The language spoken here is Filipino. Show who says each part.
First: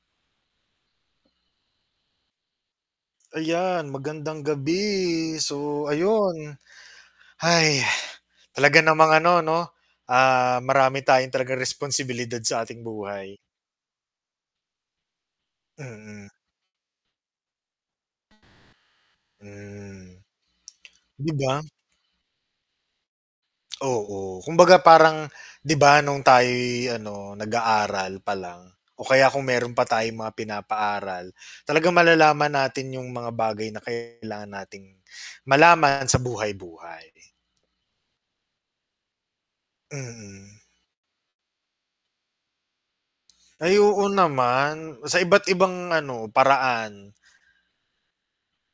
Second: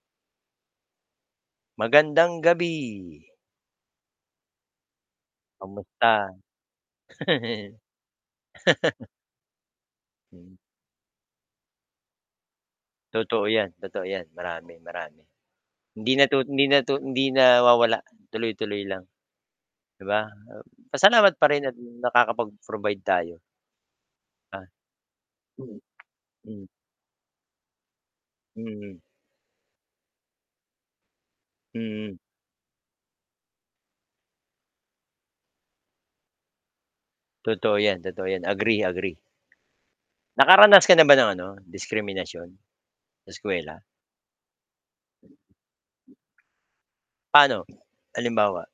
Speaker 1: Magandang gabi.
Speaker 2: Ayan, magandang gabi. So,
Speaker 1: Kamusta?
Speaker 2: ayun. Talaga namang ano 'no,
Speaker 1: Hmm.
Speaker 2: ah, marami tayong talagang responsibilidad sa ating buhay.
Speaker 1: Totoo 'yan, totoo 'yan, marami, marami. Hindi
Speaker 2: Mm.
Speaker 1: natu hindi natu hindi nawawala, tuloy-tuloy lang, 'di
Speaker 2: Hmm.
Speaker 1: ba?
Speaker 2: 'Di
Speaker 1: Pasalamat pa
Speaker 2: ba?
Speaker 1: rin at nakakapag-provide tayo.
Speaker 2: Oo.
Speaker 1: Ah,
Speaker 2: Kumbaga parang 'di
Speaker 1: hmm.
Speaker 2: ba nung
Speaker 1: Hmm.
Speaker 2: tayo'y ano, nag-aaral pa lang
Speaker 1: Mm.
Speaker 2: o kaya kung meron pa tayong mga pinapaaral, talagang
Speaker 1: Mm.
Speaker 2: malalaman natin yung mga bagay na kailangan nating malaman sa buhay-buhay.
Speaker 1: Totoo 'yan, totoo 'yan. Agree, agree.
Speaker 2: Mm.
Speaker 1: Nakaranas ka na ba ng ano, diskriminasyon sa
Speaker 2: Ay
Speaker 1: eskuwela?
Speaker 2: oo naman. Sa iba't ibang ano, paraan.
Speaker 1: Pa'no, halimbawa?